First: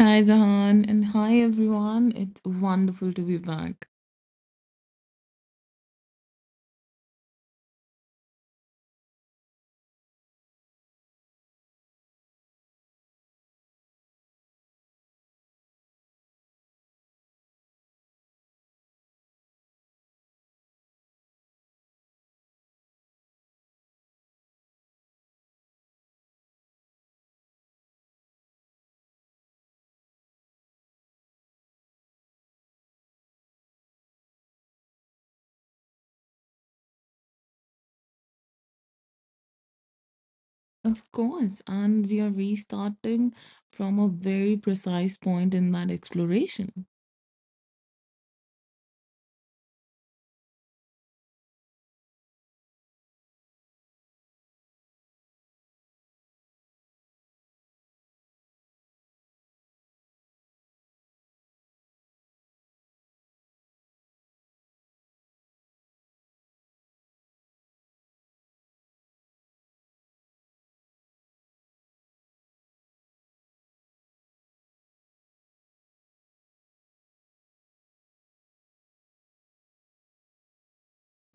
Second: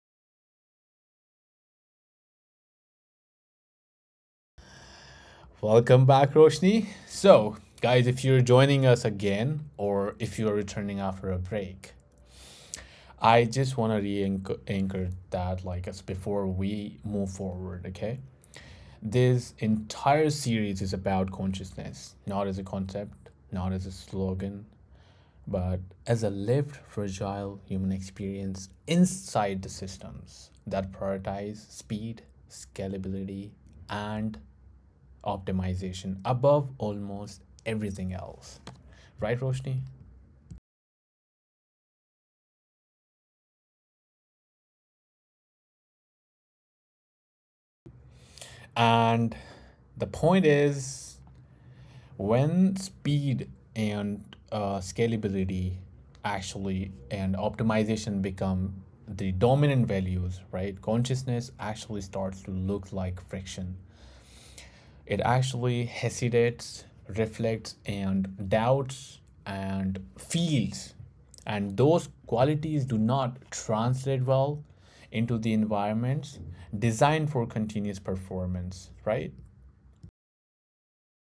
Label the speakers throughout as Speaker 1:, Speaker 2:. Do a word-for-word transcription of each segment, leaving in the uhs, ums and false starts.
Speaker 1: Hi, Zahan, and hi, everyone. It's wonderful to be back.
Speaker 2: Welcome back, Roshni. So, guys, if you're joining us again or if you're returning after a break, I just want to re anchor that, like, us, before we move forward, okay? This entire series is about consciousness, not as a concept, not as a slogan, but as a lived, fragile human experience inside the systems that prioritize speed, scalability, and optimization above almost everything else. Right, Roshni?
Speaker 1: Of course, and we are restarting from a very precise point in that exploration.
Speaker 2: And the point is when speed and uh, scalability actually and optimization become the dominant values, right? Consciousness actually starts to look like friction. It actually hesitates, reflects, and doubts and feels. And those qualities do not translate well into the environments designed for continuous performance, right?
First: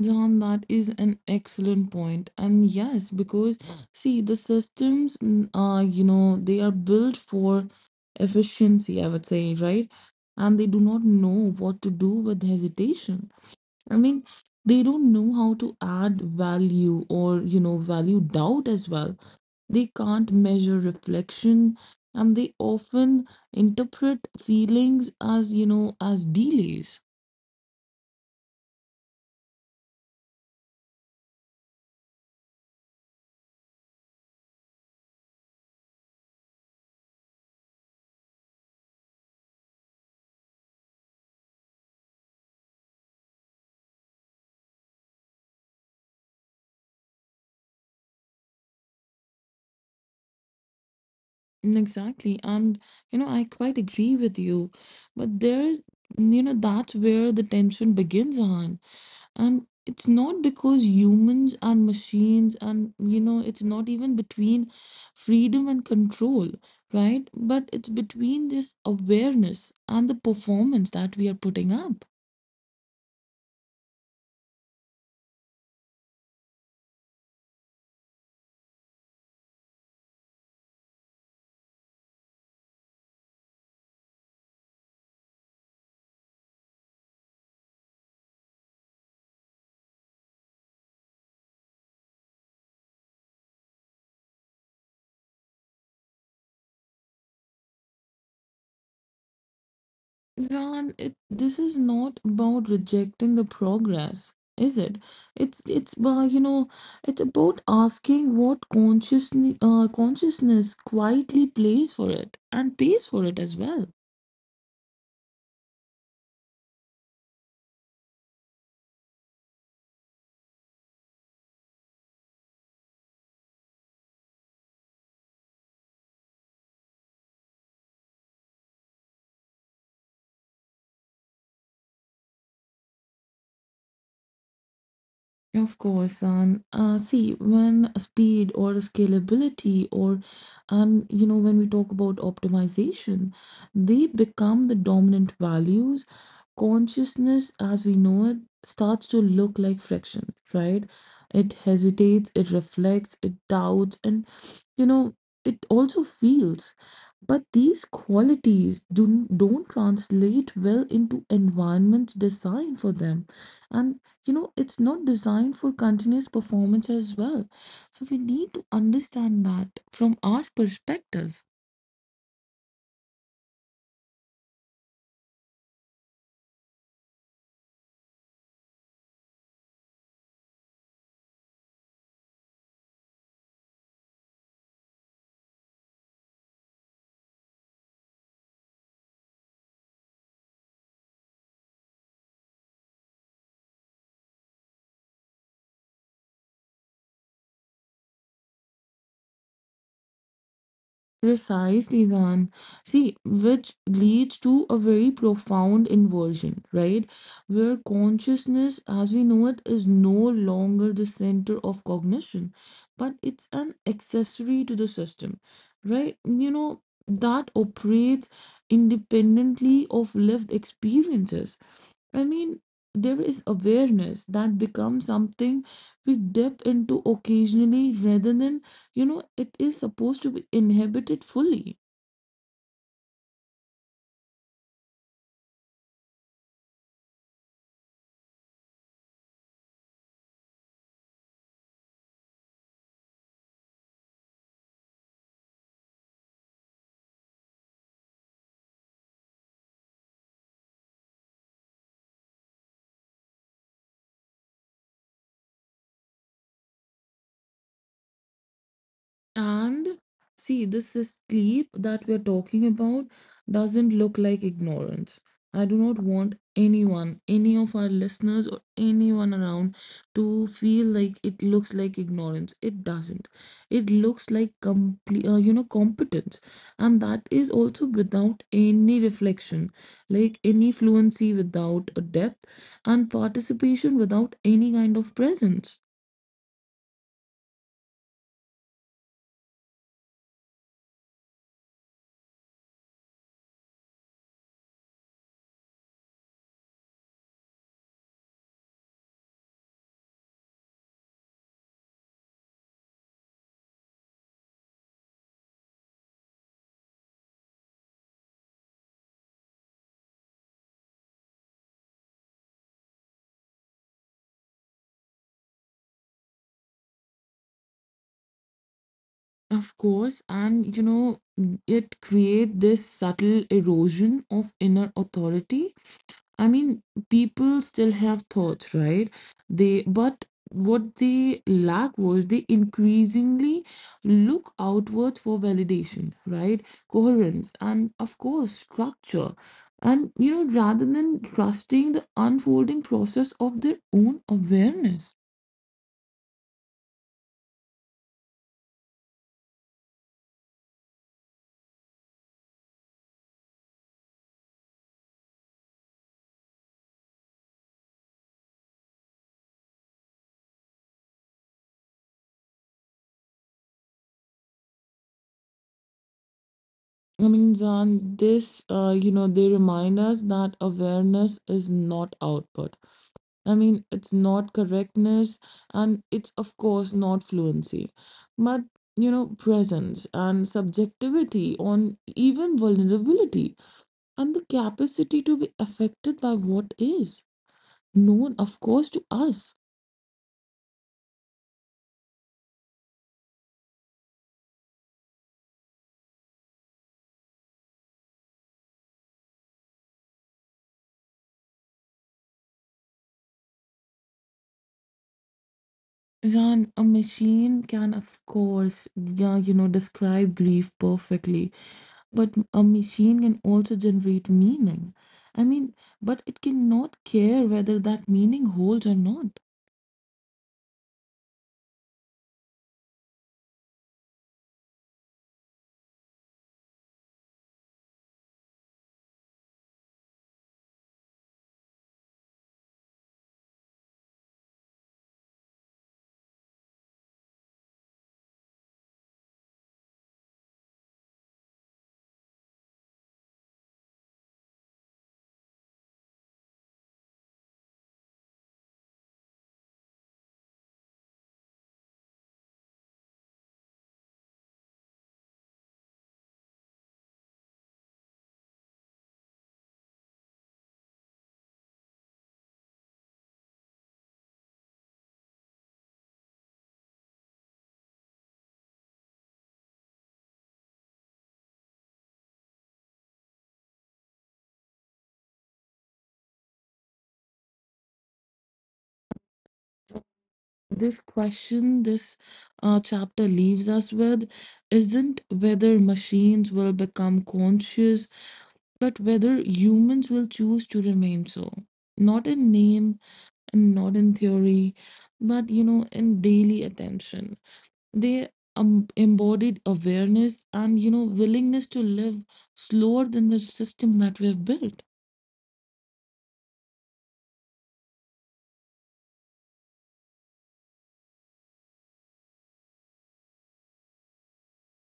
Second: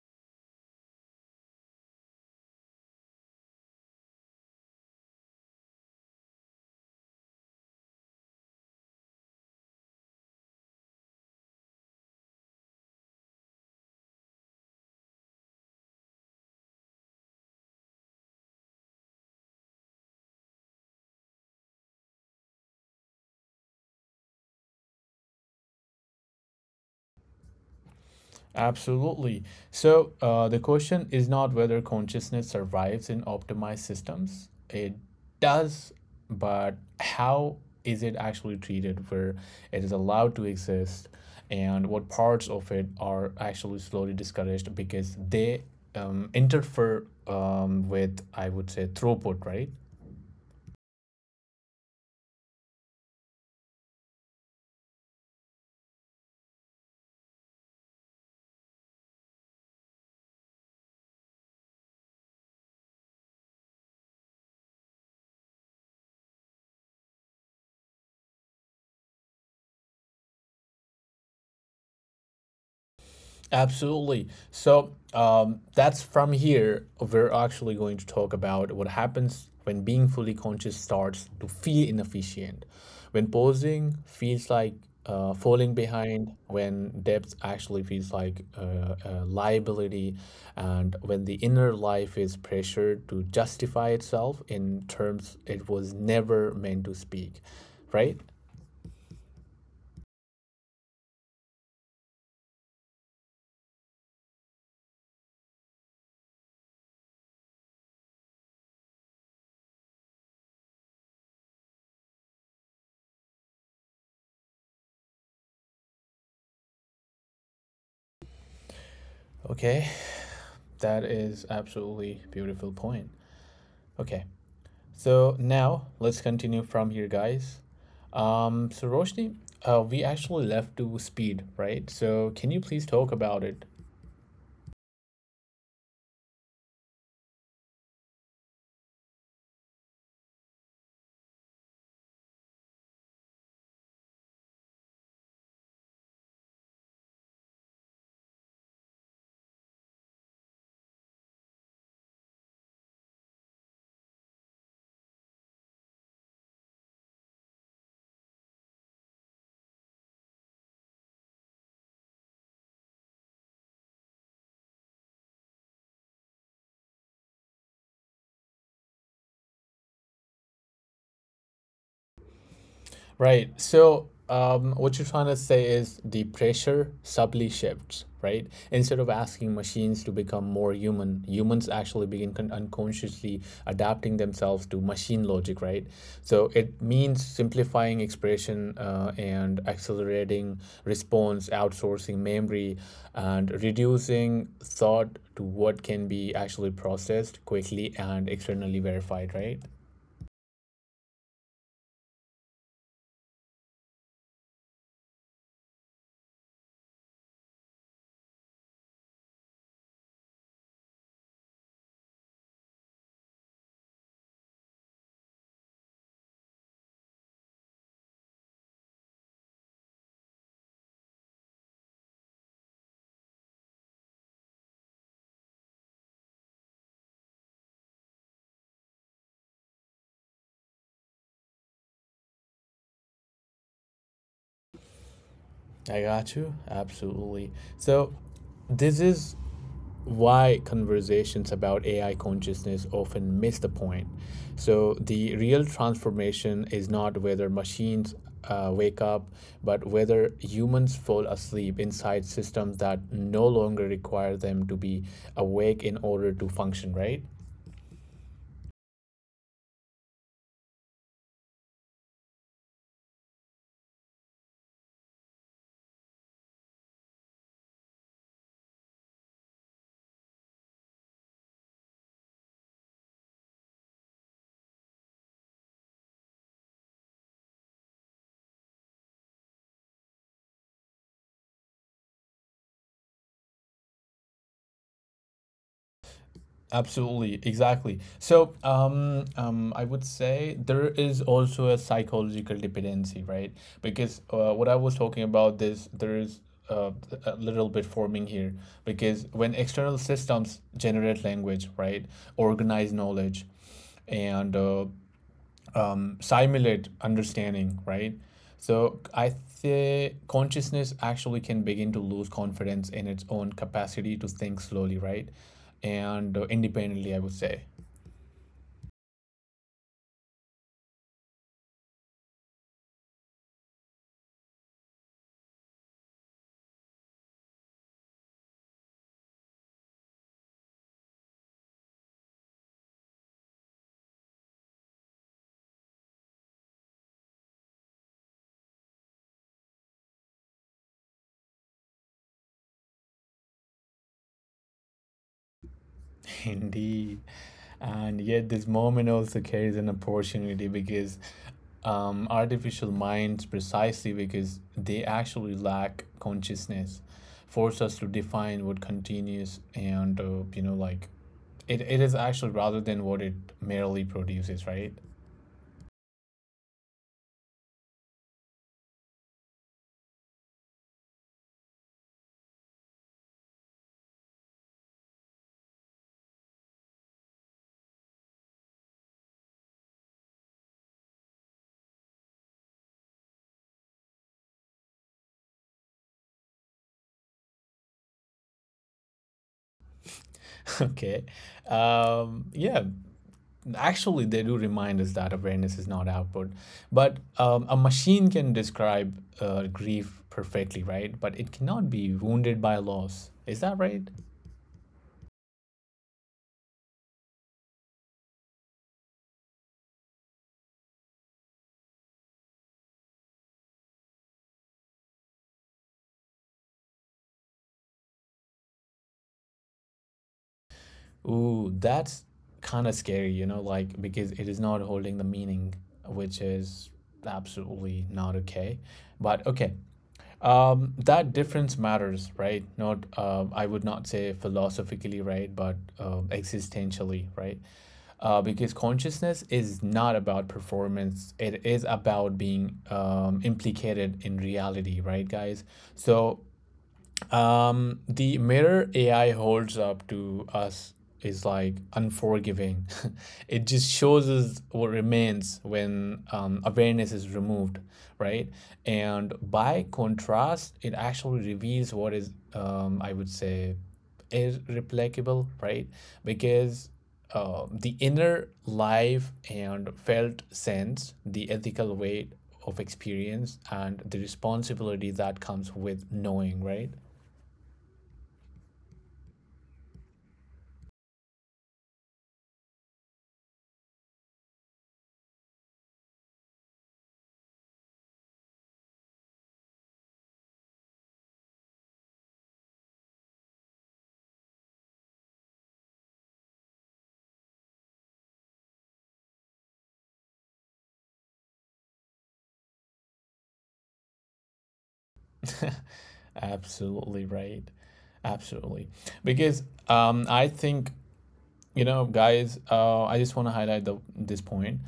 Speaker 1: Zahan, that is an excellent point. And yes, because see, the systems, n- uh, you know, they are built for efficiency, I would say, right? And they do not know what to do with hesitation. I mean, they don't know how to add value or, you know, value doubt as well. They can't measure reflection and they often interpret feelings as, you know, as delays.
Speaker 2: Absolutely. So uh, the question is not whether consciousness survives in optimized systems. It does, but how is it actually treated where it is allowed to exist and what parts of it are actually slowly discouraged because they um, interfere um, with, I would say, throughput, right?
Speaker 1: Mm, exactly. And, you know, I quite agree with you. But there is, you know, that's where the tension begins, on. And it's not because humans and machines, and you know, it's not even between freedom and control, right? But it's between this awareness and the performance that we are putting up.
Speaker 2: Absolutely. So um, that's from here. We're actually going to talk about what happens when being fully conscious starts to feel inefficient, when pausing feels like uh, falling behind, when depth actually feels like uh, a liability, and when the inner life is pressured to justify itself in terms it was never meant to speak, right?
Speaker 1: Ran, it this is not about rejecting the progress, is it? It's it's uh, you know, it's about asking what consciousness uh, consciousness quietly plays for it and pays for it as well.
Speaker 2: Okay, that is absolutely beautiful point. Okay, so now let's continue from here, guys. Um, so Roshni, uh, we actually left to speed, right? So can you please talk about it?
Speaker 1: Of course, and uh, see when speed or scalability or and you know when we talk about optimization, they become the dominant values. Consciousness, as we know it, starts to look like friction, right? It hesitates, it reflects, it doubts, and you know it also feels. But these qualities do don't translate well into environments designed for them, and you know it's not designed for continuous performance as well, so we need to understand that from our perspective.
Speaker 2: Right. So, um, what you're trying to say is the pressure subtly shifts, right? Instead of asking machines to become more human, humans actually begin con- unconsciously adapting themselves to machine logic, right? So it means simplifying expression uh, and accelerating response, outsourcing memory, and reducing thought to what can be actually processed quickly and externally verified, right?
Speaker 1: Precisely, then see, which leads to a very profound inversion, right, where consciousness as we know it is no longer the center of cognition, but it's an accessory to the system, right, you know, that operates independently of lived experiences. I mean, there is awareness that becomes something we dip into occasionally rather than, you know, it is supposed to be inhibited fully.
Speaker 2: I got you. Absolutely. So, this is why conversations about A I consciousness often miss the point. So, the real transformation is not whether machines uh, wake up, but whether humans fall asleep inside systems that no longer require them to be awake in order to function, right?
Speaker 1: And see, this is sleep that we're talking about doesn't look like ignorance. I do not want anyone, any of our listeners or anyone around to feel like it looks like ignorance. It doesn't. It looks like complete, uh, you know, competence. And that is also without any reflection, like any fluency without a depth, and participation without any kind of presence.
Speaker 2: Absolutely, exactly. So, um, um, I would say there is also a psychological dependency, right? Because uh, what I was talking about this, there is uh, a little bit forming here. Because when external systems generate language, right, organize knowledge, and uh, simulate understanding, right? So I say consciousness actually can begin to lose confidence in its own capacity to think slowly, right? And uh, independently, I would say.
Speaker 1: Of course, and you know, it create this subtle erosion of inner authority. I mean, people still have thoughts, right? They but what they lack was they increasingly look outwards for validation, right? Coherence and of course structure. And you know, rather than trusting the unfolding process of their own awareness.
Speaker 2: Indeed. And yet, this moment also carries an opportunity because um, artificial minds, precisely because they actually lack consciousness, force us to define what continuous and, uh, you know, like It, it is actually rather than what it merely produces, right?
Speaker 1: I mean, Zan, this, uh, you know, they remind us that awareness is not output. I mean, it's not correctness and it's, of course, not fluency, but, you know, presence and subjectivity on even vulnerability and the capacity to be affected by what is known, of course, to us.
Speaker 2: Okay. Um, yeah, actually, they do remind us that awareness is not output. But um, a machine can describe uh, grief perfectly, right? But it cannot be wounded by loss. Is that right?
Speaker 1: Zan, a machine can, of course, yeah, you know, describe grief perfectly, but a machine can also generate meaning. I mean, but it cannot care whether that meaning holds or not.
Speaker 2: Ooh, that's kind of scary, you know, like because it is not holding the meaning, which is absolutely not okay. But okay, Um, that difference matters, right? Not, um, I would not say philosophically, right, but um, existentially, right? Uh, because consciousness is not about performance. It is about being um, implicated in reality, right, guys? So um, the mirror A I holds up to us is like unforgiving. It just shows us what remains when um, awareness is removed, right? And by contrast, it actually reveals what is, um, I would say, irreplicable, right? Because uh, the inner life and felt sense, the ethical weight of experience, and the responsibility that comes with knowing, right?
Speaker 1: This question this uh, chapter leaves us with isn't whether machines will become conscious, but whether humans will choose to remain so. Not in name and not in theory, but you know, in daily attention. They um, embodied awareness and, you know, willingness to live slower than the system that we have built.
Speaker 2: Absolutely right. Absolutely. Because um, I think, you know, guys, uh, I just want to highlight the, this point.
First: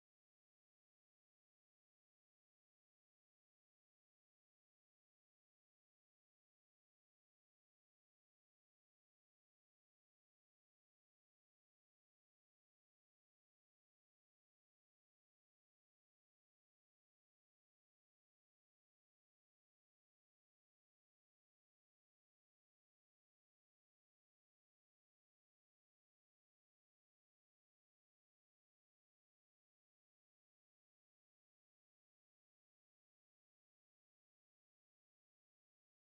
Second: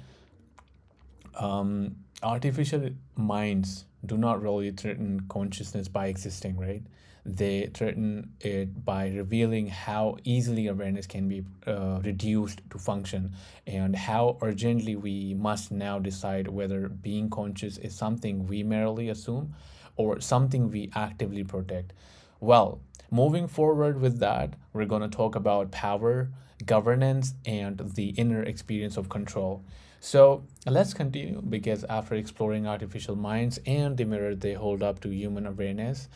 Speaker 2: Artificial minds do not really threaten consciousness by existing, right? They threaten it by revealing how easily awareness can be uh, reduced to function and how urgently we must now decide whether being conscious is something we merely assume or something we actively protect. Well, moving forward with that, we're going to talk about power, governance, and the inner experience of control. So let's continue because after exploring artificial minds and the mirror they hold up to human awareness,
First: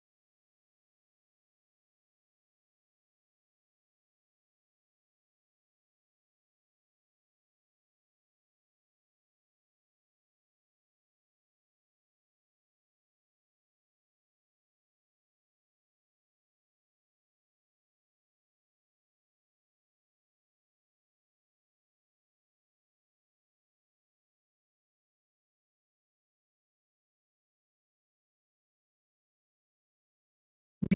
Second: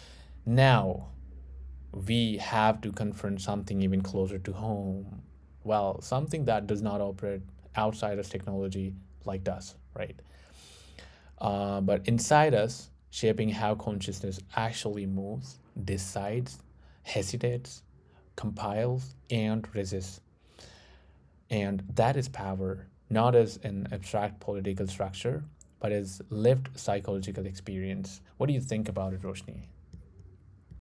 Speaker 2: now we have to confront something even closer to home. Well, something that does not operate outside of technology like us, right? uh, but inside us, shaping how consciousness actually moves, decides, hesitates, compiles, and resists. And that is power, not as an abstract political structure, but as lived psychological experience. What do you think about it, Roshni?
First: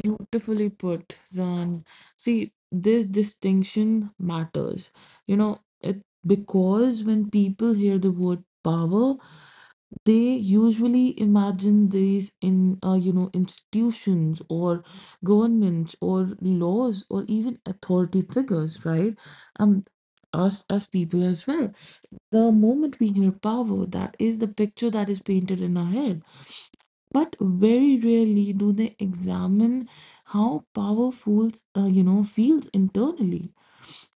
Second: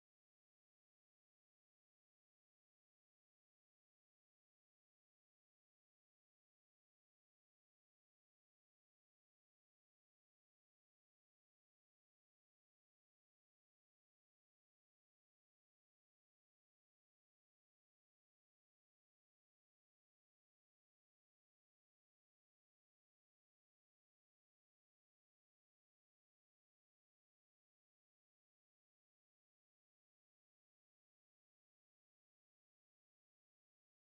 Speaker 1: Beautifully put, Zan. See, this distinction matters. You know, it because when people hear the word power, they usually imagine these in, uh, you know, institutions or governments or laws or even authority figures, right? And us as people as well. The moment we hear power, that is the picture that is painted in our head. But very rarely do they examine how power feels, uh, you know, feels internally,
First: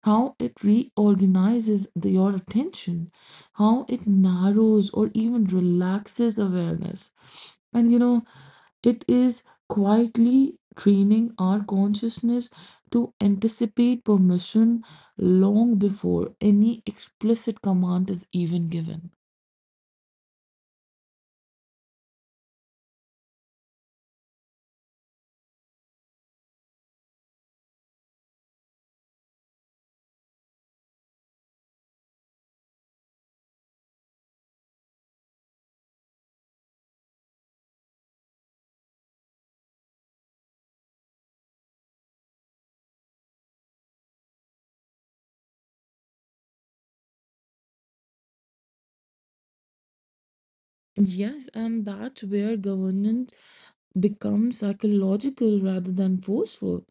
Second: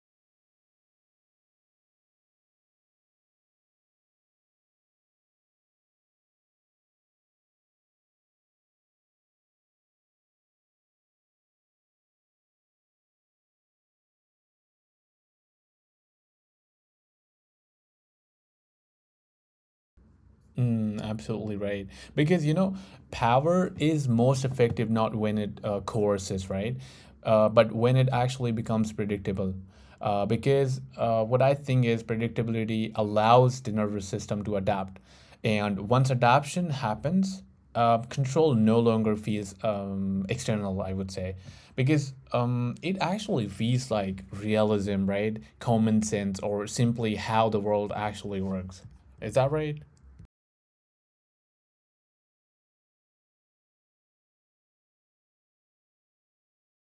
Speaker 1: how it reorganizes the, your attention, how it narrows or even relaxes awareness. And you know, it is quietly training our consciousness to anticipate permission long before any explicit command is even given.
Speaker 2: Mm, absolutely right. Because, you know, power is most effective not when it uh, coerces, right? Uh, but when it actually becomes predictable. Uh, because uh, what I think is predictability allows the nervous system to adapt. And once adaptation happens, uh, control no longer feels um, external, I would say, because um, it actually feels like realism, right? Common sense, or simply how the world actually works. Is that right?
Speaker 1: Yes, and that's where governance becomes psychological rather than forceful.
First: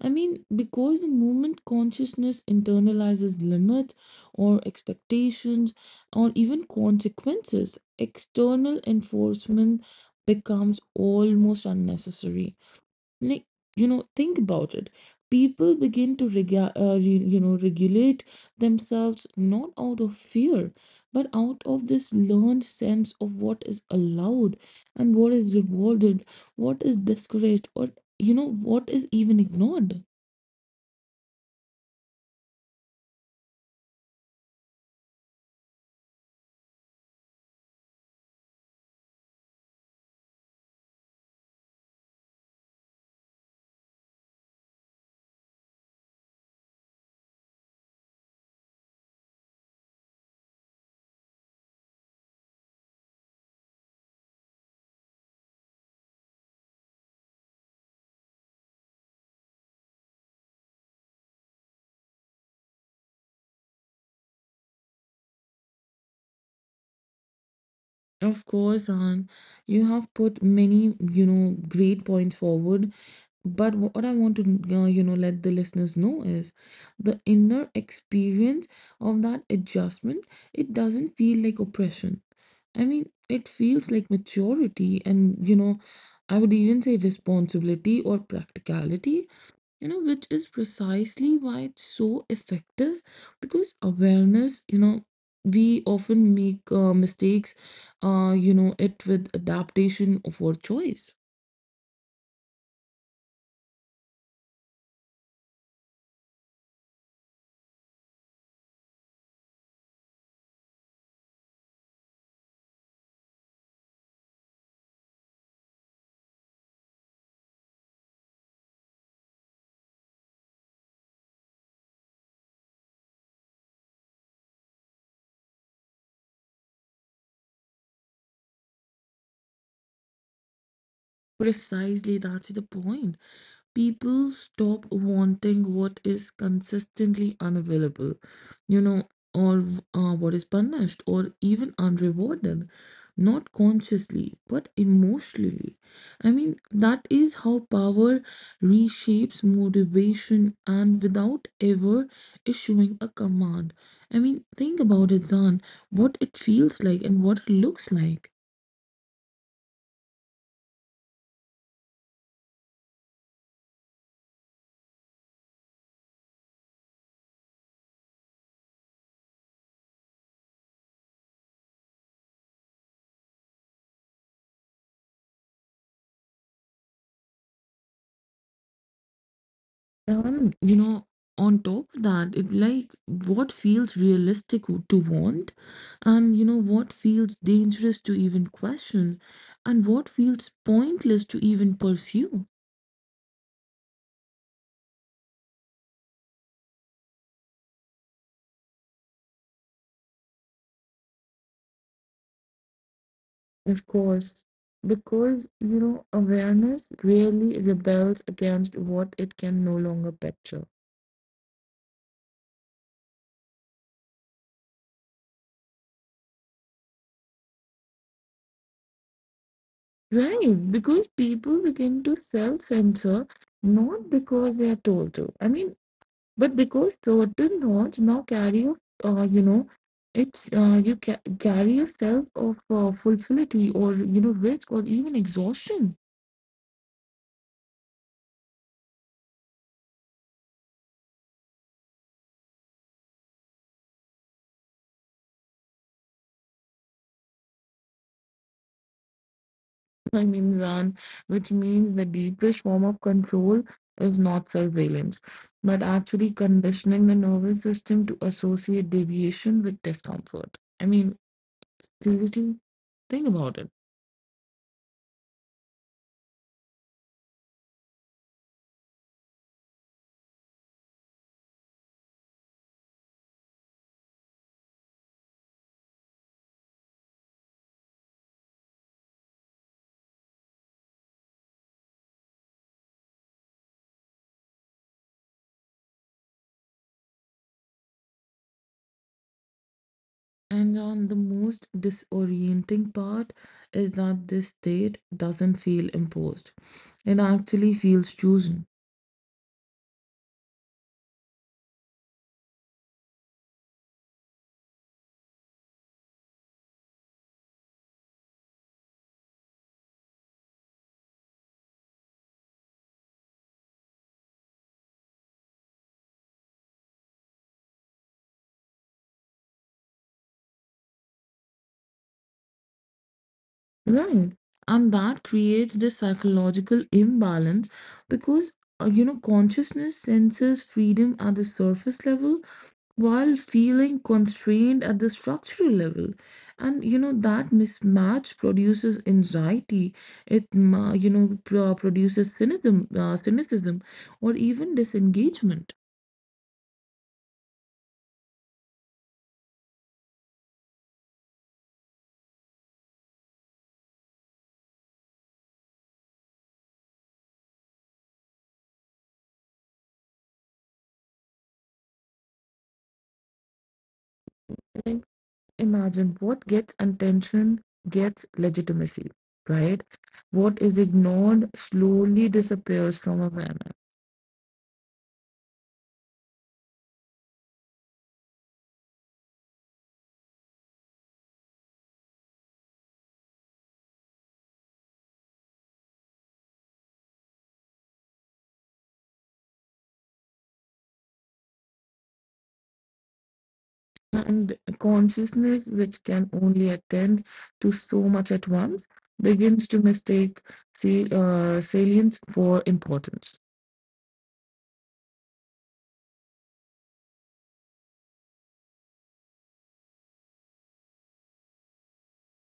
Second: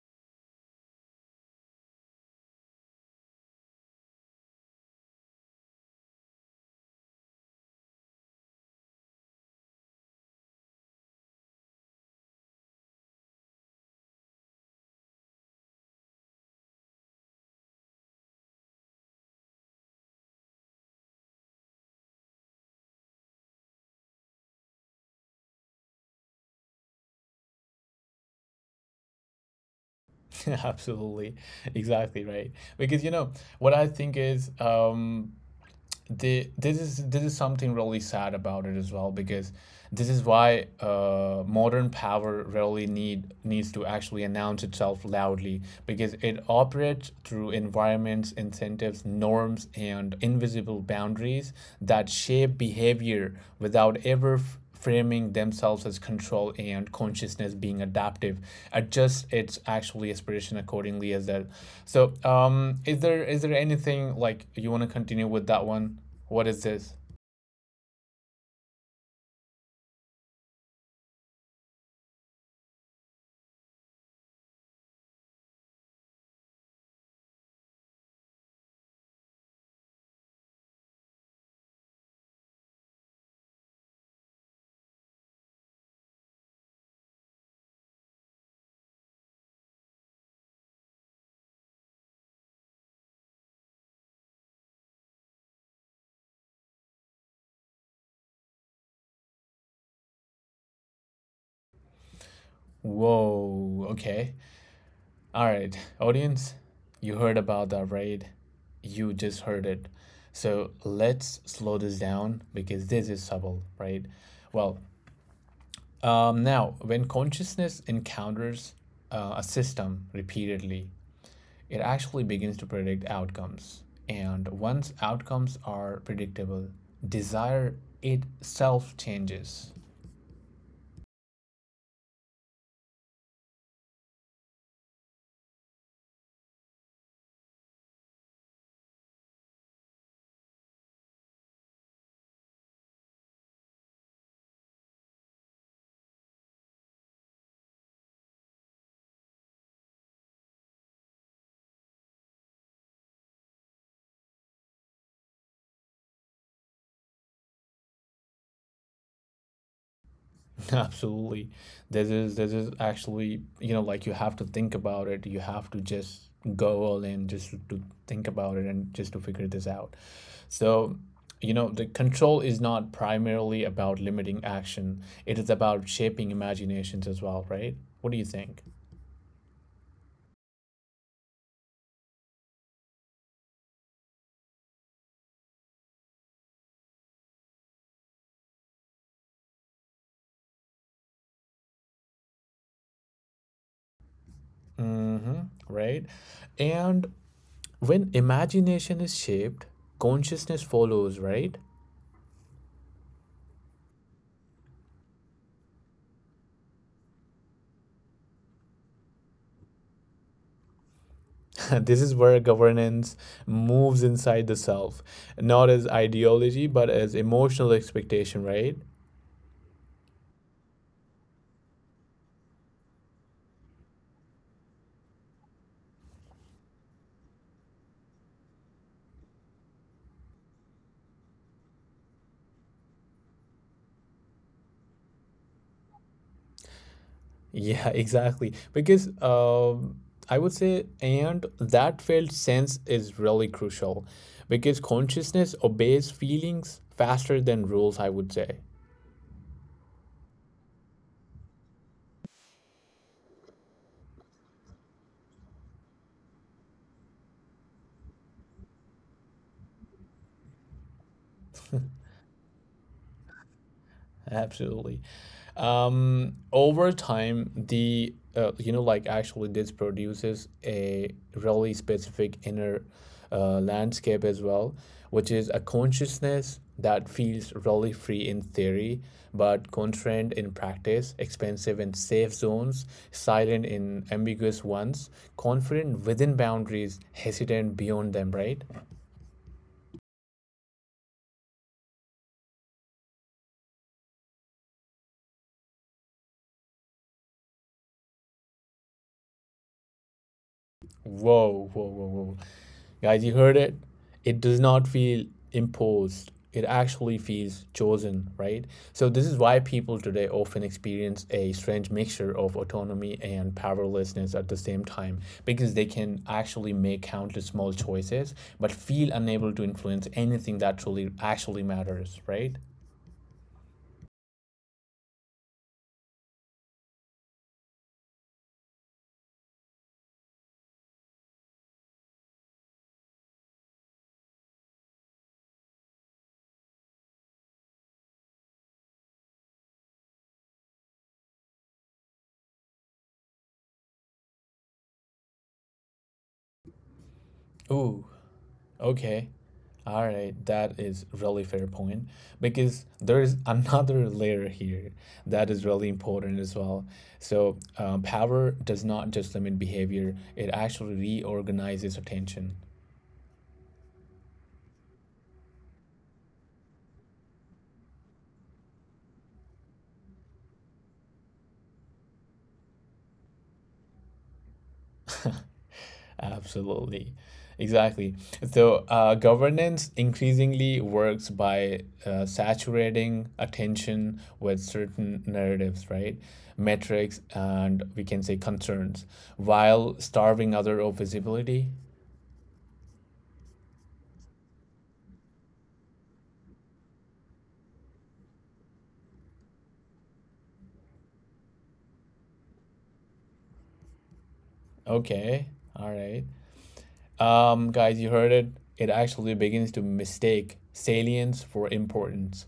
Speaker 1: I mean, because the moment consciousness internalizes limits or expectations or even consequences, external enforcement becomes almost unnecessary, like you know, think about it, people begin to rega- uh, re- you know regulate themselves not out of fear but out of this learned sense of what is allowed and what is rewarded, what is discouraged or you know what is even ignored.
Speaker 2: Absolutely, exactly right. Because you know what I think is um, the this is this is something really sad about it as well. Because this is why uh, modern power really need needs to actually announce itself loudly because it operates through environments, incentives, norms, and invisible boundaries that shape behavior without ever f- framing themselves as control, and consciousness being adaptive adjust its actually aspiration accordingly as that. So um is there, is there anything like you want to continue with that one? What is this?
Speaker 1: Of course, Han, you have put many, you know, great points forward. But what I want to, uh, you know, let the listeners know is the inner experience of that adjustment, it doesn't feel like oppression. I mean, it feels like maturity and, you know, I would even say responsibility or practicality, you know, which is precisely why it's so effective, because awareness, you know, we often make uh, mistakes, uh, you know, it with adaptation of our choice.
Speaker 2: Whoa, okay, all right audience, you heard about that, right? You just heard it. So let's slow this down because this is subtle, right? Well, um now when consciousness encounters uh, a system repeatedly, it actually begins to predict outcomes. And once outcomes are predictable, desire itself changes.
Speaker 1: Precisely, that's the point. People stop wanting what is consistently unavailable, you know, or uh, what is punished or even unrewarded, not consciously, but emotionally. I mean, that is how power reshapes motivation and without ever issuing a command. I mean, think about it, Zan, what it feels like and what it looks like.
Speaker 2: Absolutely. This is this is actually, you know, like you have to think about it. You have to just go all in just to think about it and just to figure this out. So, you know, the control is not primarily about limiting action. It is about shaping imaginations as well, right? What do you think?
Speaker 1: Um, you know, on top of that, it like what feels realistic w- to want, and you know what feels dangerous to even question, and what feels pointless to even pursue.
Speaker 2: Mm-hmm, right? And when imagination is shaped, consciousness follows, right?
Speaker 1: Of course, because you know, awareness really rebels against what it can no longer picture.
Speaker 2: This is where governance moves inside the self, not as ideology, but as emotional expectation, right?
Speaker 1: Right, because people begin to self-censor not because they are told to. I mean, but because certain thoughts now carry, you, uh, you know, it's uh, you ca carry yourself of uh, fulfillity or you know risk or even exhaustion.
Speaker 2: Yeah, exactly. Because um, I would say, and that felt sense is really crucial because consciousness obeys feelings faster than rules, I would say.
Speaker 1: I mean, Zan, which means the deepest form of control is not surveillance, but actually conditioning the nervous system to associate deviation with discomfort. I mean, seriously, think about it.
Speaker 2: Absolutely. Um, over time, the uh, you know like actually this produces a really specific inner uh, landscape as well, which is a consciousness that feels really free in theory, but constrained in practice, expensive in safe zones, silent in ambiguous ones, confident within boundaries, hesitant beyond them, right?
Speaker 1: And on the most disorienting part is that this state doesn't feel imposed. It actually feels chosen.
Speaker 2: Whoa, whoa, whoa, whoa. Guys, you heard it. It does not feel imposed. It actually feels chosen, right? So, this is why people today often experience a strange mixture of autonomy and powerlessness at the same time because they can actually make countless small choices but feel unable to influence anything that truly actually matters, right?
Speaker 1: Right. And that creates this psychological imbalance because, uh, you know, consciousness senses freedom at the surface level, while feeling constrained at the structural level, and you know that mismatch produces anxiety, it ma- you know pro- produces cynicism uh, cynicism or even disengagement.
Speaker 2: Ooh, okay. All right, that is really fair point because there is another layer here that is really important as well. So, uh, power does not just limit behavior, it actually reorganizes attention.
Speaker 1: Like, imagine, what gets attention gets legitimacy, right? What is ignored slowly disappears from awareness.
Speaker 2: Absolutely. Exactly. So, uh, governance increasingly works by uh, saturating attention with certain narratives, right? Metrics and we can say concerns while starving other of visibility.
Speaker 1: And consciousness, which can only attend to so much at once, begins to mistake sa- uh, salience for importance.
Speaker 2: Okay. All right. Um, guys, you heard it. It actually begins to mistake salience for importance.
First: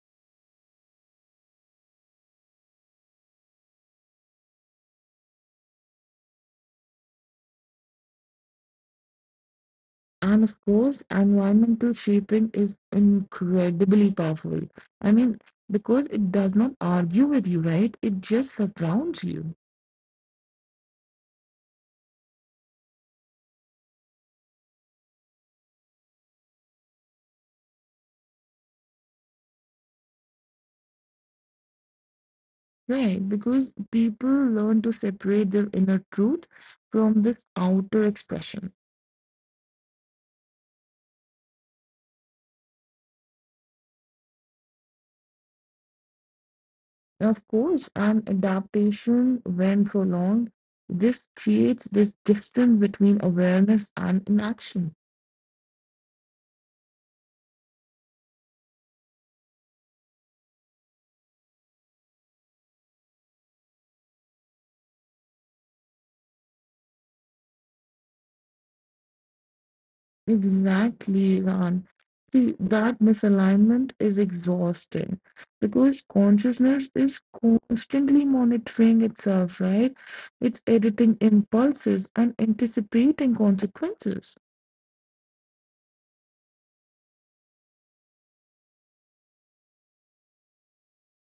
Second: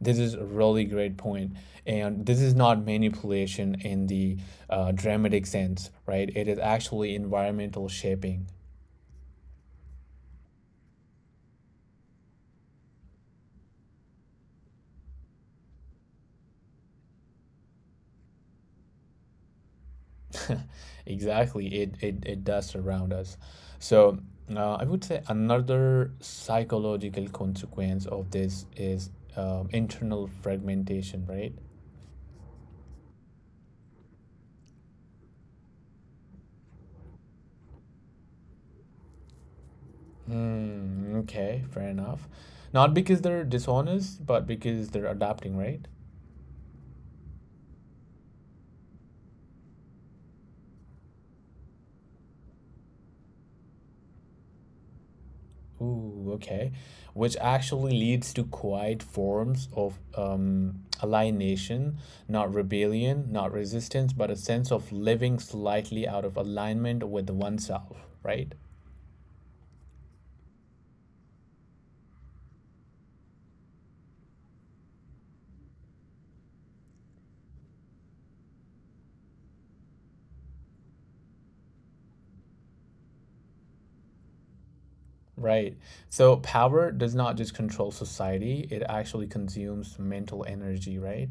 Speaker 2: This is a really great point, and this is not manipulation in the uh, dramatic sense, right? It is actually environmental shaping.
Speaker 1: And of course, environmental shaping is incredibly powerful. I mean, because it does not argue with you, right? It just surrounds you,
Speaker 2: Exactly, it, it it does surround us. So uh, I would say another psychological consequence of this is um, internal fragmentation, right?
Speaker 1: right? Because people learn to separate their inner truth from this outer expression.
Speaker 2: Hmm. Okay, fair enough. Not because they're dishonest, but because they're adapting, right?
Speaker 1: Of course, an adaptation when prolonged, this creates this distance between awareness and inaction.
Speaker 2: Ooh, okay. Which actually leads to quiet forms of um, alienation, not rebellion, not resistance, but a sense of living slightly out of alignment with oneself, right?
Speaker 1: Exactly, Ran. See, that misalignment is exhausting because consciousness is constantly monitoring itself, right? It's editing impulses and anticipating consequences.
Speaker 2: Right. So power does not just control society, it actually consumes mental energy, right?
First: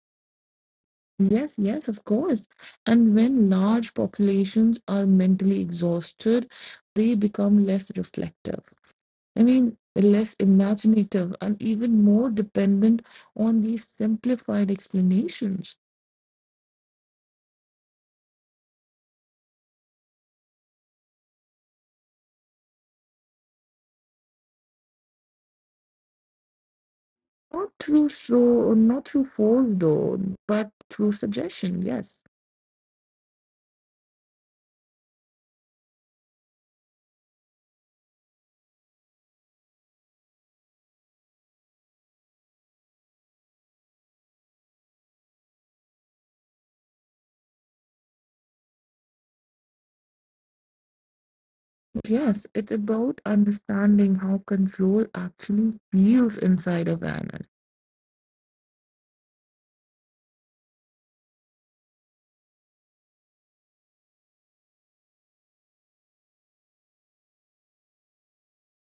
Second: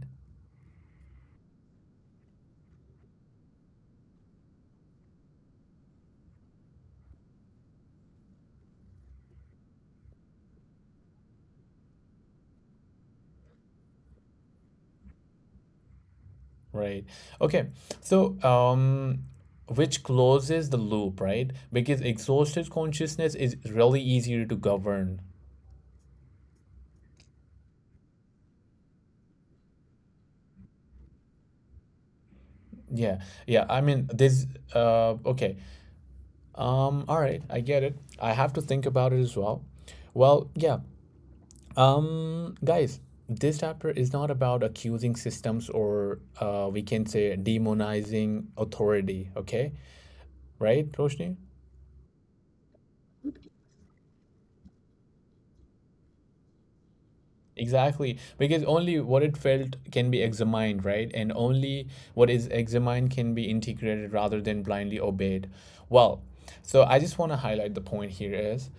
Speaker 1: Yes, yes, of course. And when large populations are mentally exhausted, they become less reflective. I mean, less imaginative and even more dependent on these simplified explanations.
Speaker 2: Right. Okay. So, um, which closes the loop, right? Because exhausted consciousness is really easier to govern.
Speaker 1: Not through show, not through force though, but through suggestion. Yes,
Speaker 2: Yeah. Yeah. I mean, this, uh, okay. Um, all right. I get it. I have to think about it as well. Well, yeah. Um, guys, this chapter is not about accusing systems or, uh, we can say demonizing authority, okay? Right, Roshni?
Speaker 1: yes, it's about understanding how control actually feels inside of an.
Speaker 2: Exactly, because only what it felt can be examined, right? And only what is examined can be integrated rather than blindly obeyed. Well, so I just want to highlight the point here is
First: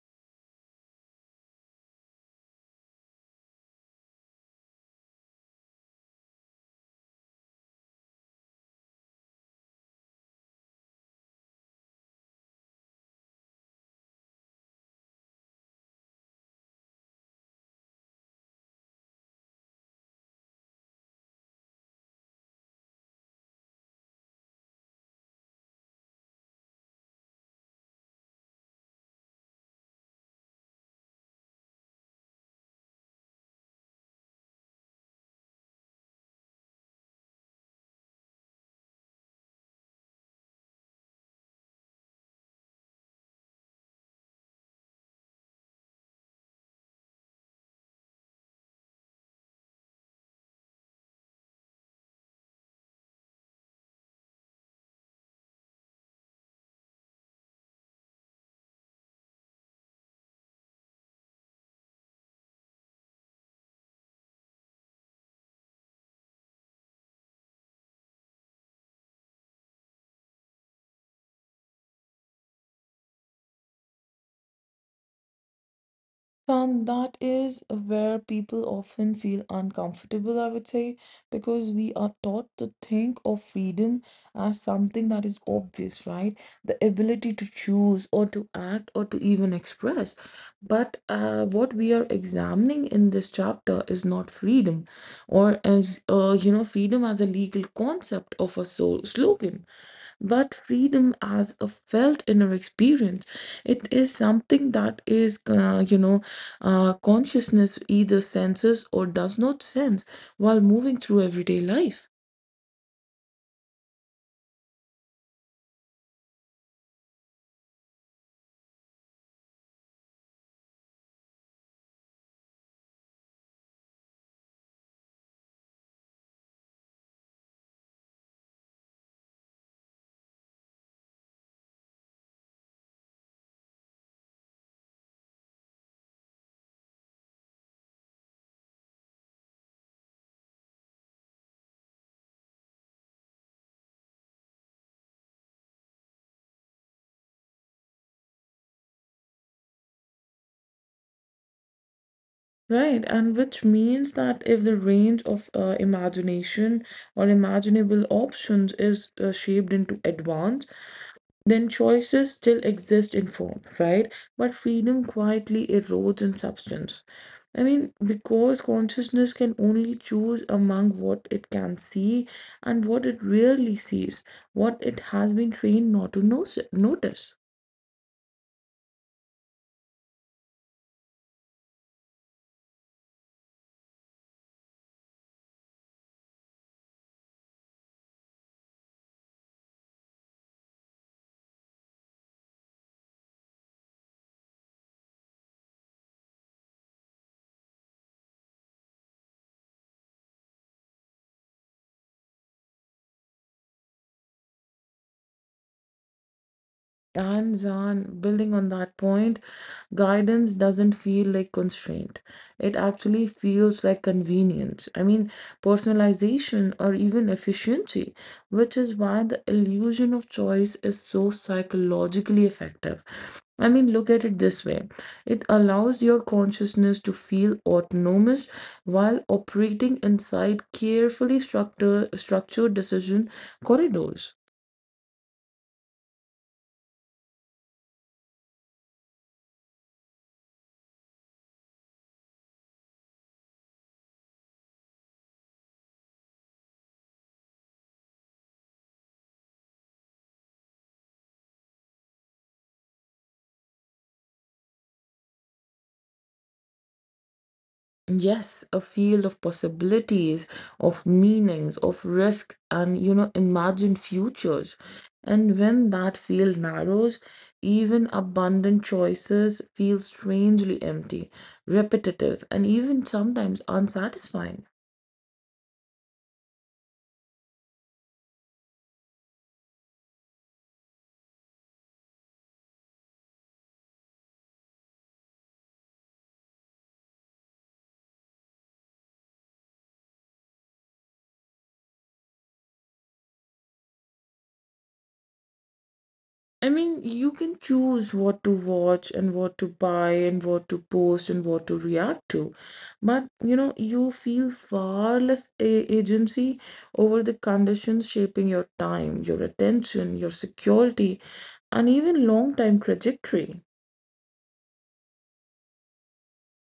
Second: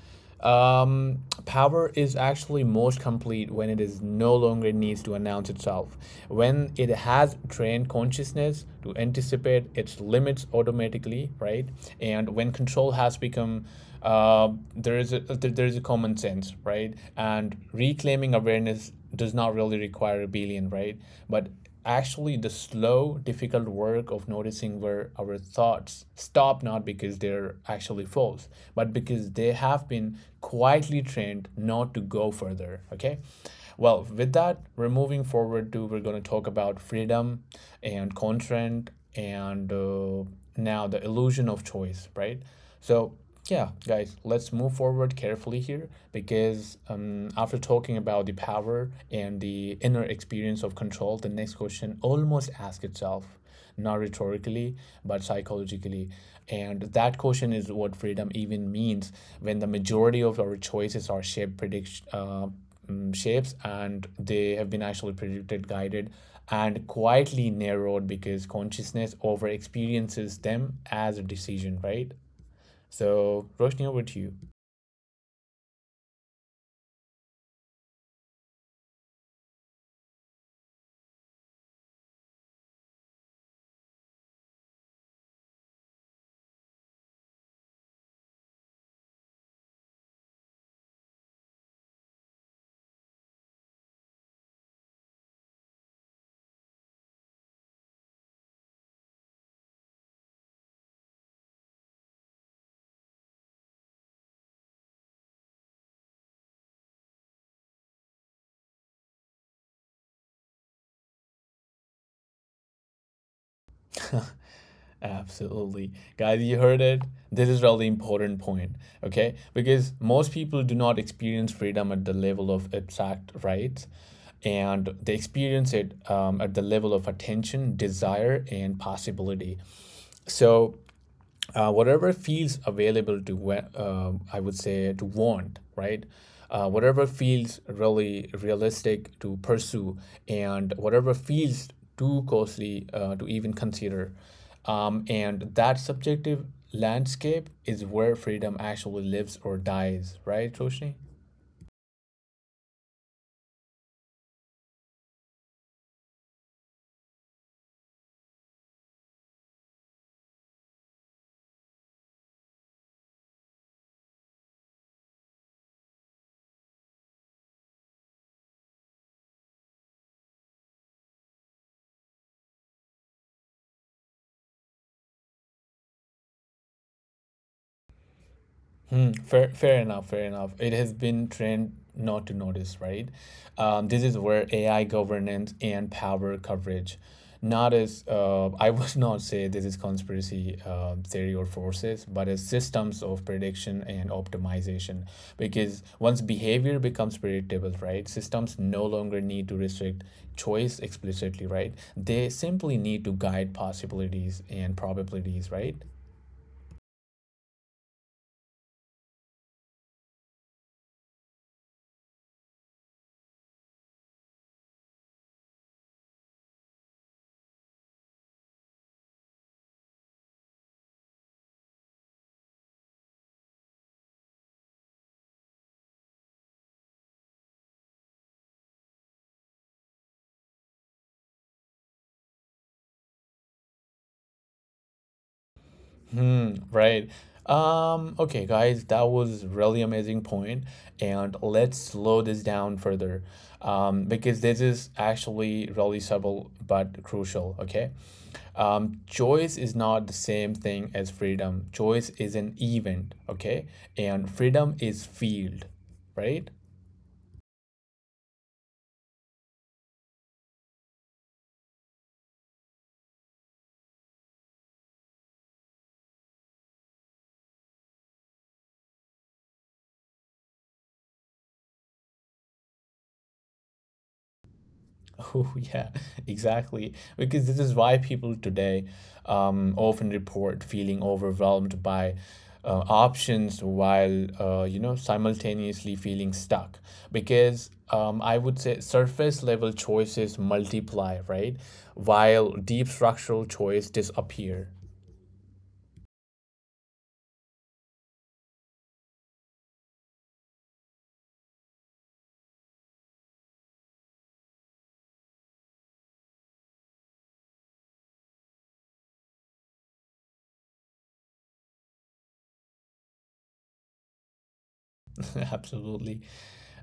Speaker 2: um, power is actually most complete when it is no longer needs to announce itself, when it has trained consciousness to anticipate its limits automatically, right? And when control has become uh, there is a there is a common sense, right? And reclaiming awareness does not really require rebellion, right? But actually, the slow, difficult work of noticing where our thoughts stop, not because they're actually false, but because they have been quietly trained not to go further. Okay. Well, with that, we're moving forward to we're going to talk about freedom and constraint and uh, now the illusion of choice, right? So yeah, guys, let's move forward carefully here because um, after talking about the power and the inner experience of control, the next question almost asks itself, not rhetorically, but psychologically. And that question is what freedom even means when the majority of our choices are shaped, predict, uh, mm, shapes and they have been actually predicted, guided, and quietly narrowed because consciousness over experiences them as a decision, right? So, Roshni, over to you.
Speaker 1: And that is where people often feel uncomfortable, I would say, because we are taught to think of freedom as something that is obvious, right? The ability to choose or to act or to even express. But uh, what we are examining in this chapter is not freedom, or as uh, you know, freedom as a legal concept of a so slogan, but freedom as a felt inner experience. It is something that is uh, you know, uh, consciousness either senses or does not sense while moving through everyday life.
Speaker 2: Absolutely. Guys, you heard it. This is really important point, okay? Because most people do not experience freedom at the level of abstract rights and they experience it um, at the level of attention, desire, and possibility. So uh, whatever feels available to wa- uh, I would say to want, right, uh, whatever feels really realistic to pursue and whatever feels too costly uh, to even consider, um, and that subjective landscape is where freedom actually lives or dies, right toshni?
Speaker 1: Right, and which means that if the range of uh, imagination or imaginable options is uh, shaped into advance, then choices still exist in form, right? But freedom quietly erodes in substance. I mean, because consciousness can only choose among what it can see and what it really sees, what it has been trained not to no- notice.
Speaker 2: Hmm, fair, fair enough, fair enough. It has been trained not to notice, right? Um, this is where A I governance and power coverage, not as uh, I would not say this is conspiracy uh, theory or forces, but as systems of prediction and optimization. Because once behavior becomes predictable, right, systems no longer need to restrict choice explicitly, right? They simply need to guide possibilities and probabilities, right?
Speaker 1: And on building on that point, guidance doesn't feel like constraint. It actually feels like convenience. I mean, personalization or even efficiency, which is why the illusion of choice is so psychologically effective. I mean, look at it this way. It allows your consciousness to feel autonomous while operating inside carefully structure, structured decision corridors.
Speaker 2: Hmm, right. Um, okay, guys, that was really amazing point, and let's slow this down further, um, because this is actually really subtle but crucial. Okay, um, choice is not the same thing as freedom. Choice is an event. Okay, and freedom is field, right?
Speaker 1: Yes, a field of possibilities, of meanings, of risks, and you know, imagined futures. And when that field narrows, even abundant choices feel strangely empty, repetitive, and even sometimes unsatisfying.
Speaker 2: Oh, yeah, exactly. Because this is why people today um, often report feeling overwhelmed by uh, options while, uh, you know, simultaneously feeling stuck. Because um, I would say surface level choices multiply, right? While deep structural choice disappear.
Speaker 1: I mean, you can choose what to watch and what to buy and what to post and what to react to. But, you know, you feel far less a- agency over the conditions shaping your time, your attention, your security, and even long-time trajectory.
Speaker 2: Absolutely.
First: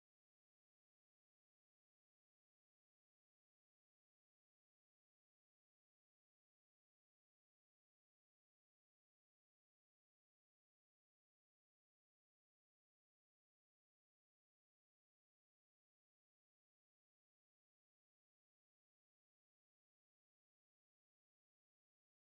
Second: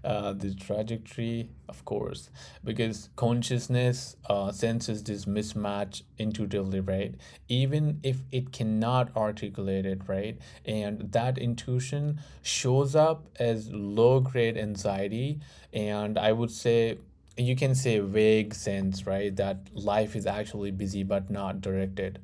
Speaker 2: uh, The trajectory, of course, because consciousness uh, senses this mismatch intuitively, right? Even if it cannot articulate it, right? And that intuition shows up as low grade anxiety. And I would say, you can say vague sense, right? That life is actually busy but not directed.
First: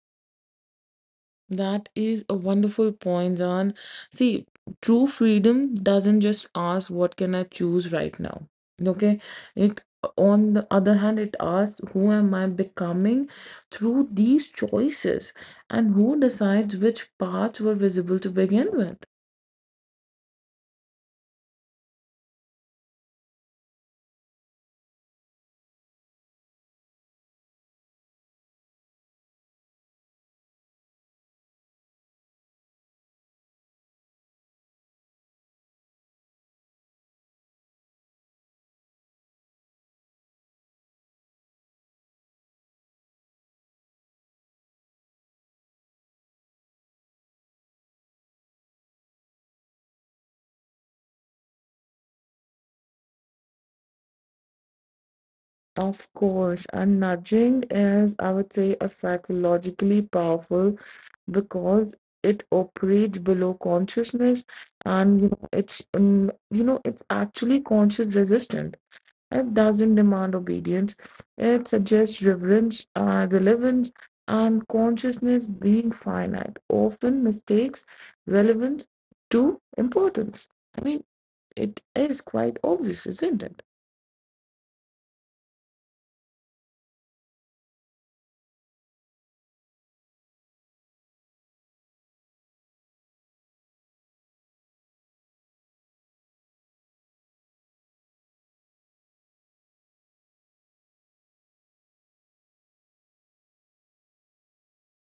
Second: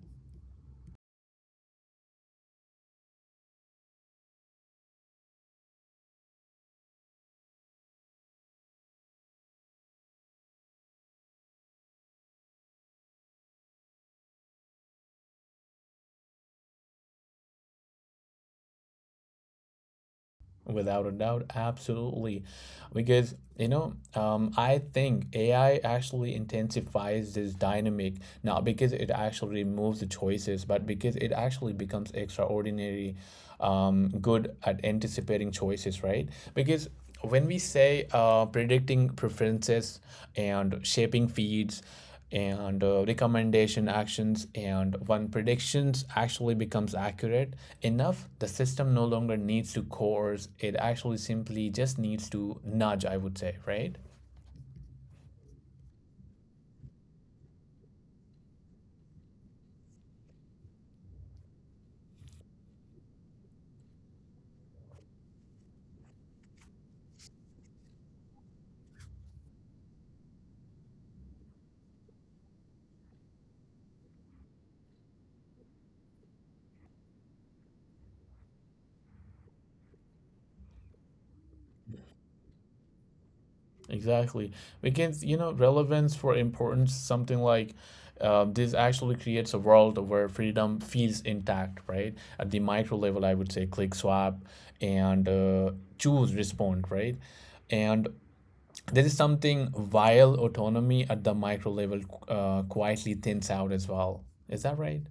Speaker 1: That is a wonderful point, Zan. See, true freedom doesn't just ask what can I choose right now. Okay? It on the other hand, it asks who am I becoming through these choices and who decides which paths were visible to begin with.
Speaker 2: Without a doubt, absolutely. Because, you know, um, I think A I actually intensifies this dynamic, not because it actually removes the choices, but because it actually becomes extraordinary um, good at anticipating choices, right? Because when we say uh, predicting preferences and shaping feeds, and uh, recommendation actions. And when predictions actually becomes accurate enough, the system no longer needs to coerce. It actually simply just needs to nudge, I would say, right?
Speaker 1: Of course, and nudging is, I would say, a psychologically powerful because it operates below consciousness, and you know, it's um, you know, it's actually conscious resistance. It doesn't demand obedience. It suggests reverence, uh, relevance, and consciousness being finite. Often mistakes relevance to importance. I mean, it is quite obvious, isn't it?
Speaker 2: Exactly, because you know, relevance for importance, something like uh, this actually creates a world where freedom feels intact, right, at the micro level, I would say, click, swap, and uh, choose, respond, right? And there is something vile autonomy at the micro level uh, quietly thins out as well. Is that right?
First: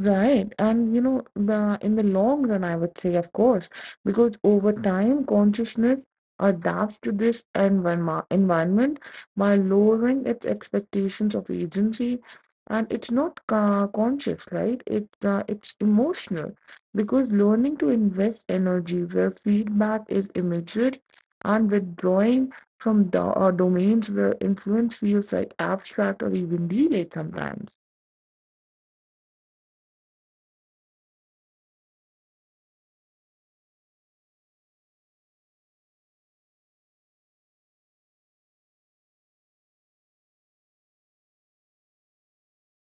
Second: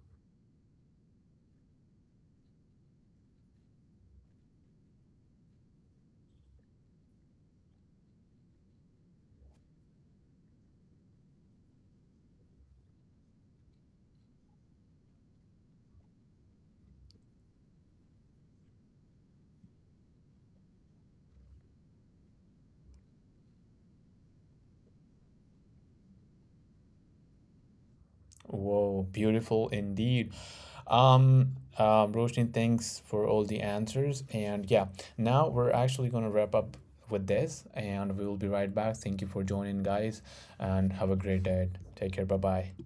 Speaker 1: Right. And you know, the in the long run, I would say, of course, because over time, consciousness adapts to this environment environment by lowering its expectations of agency. And it's not uh, conscious, right? It uh, it's emotional because learning to invest energy where feedback is immediate and withdrawing from the uh, domains where influence feels like abstract or even delayed sometimes.
Speaker 2: Whoa, beautiful indeed. Um, um, Roshni, thanks for all the answers. And yeah, now we're actually going to wrap up with this and we will be right back. Thank you for joining, guys, and have a great day. Take care. Bye bye.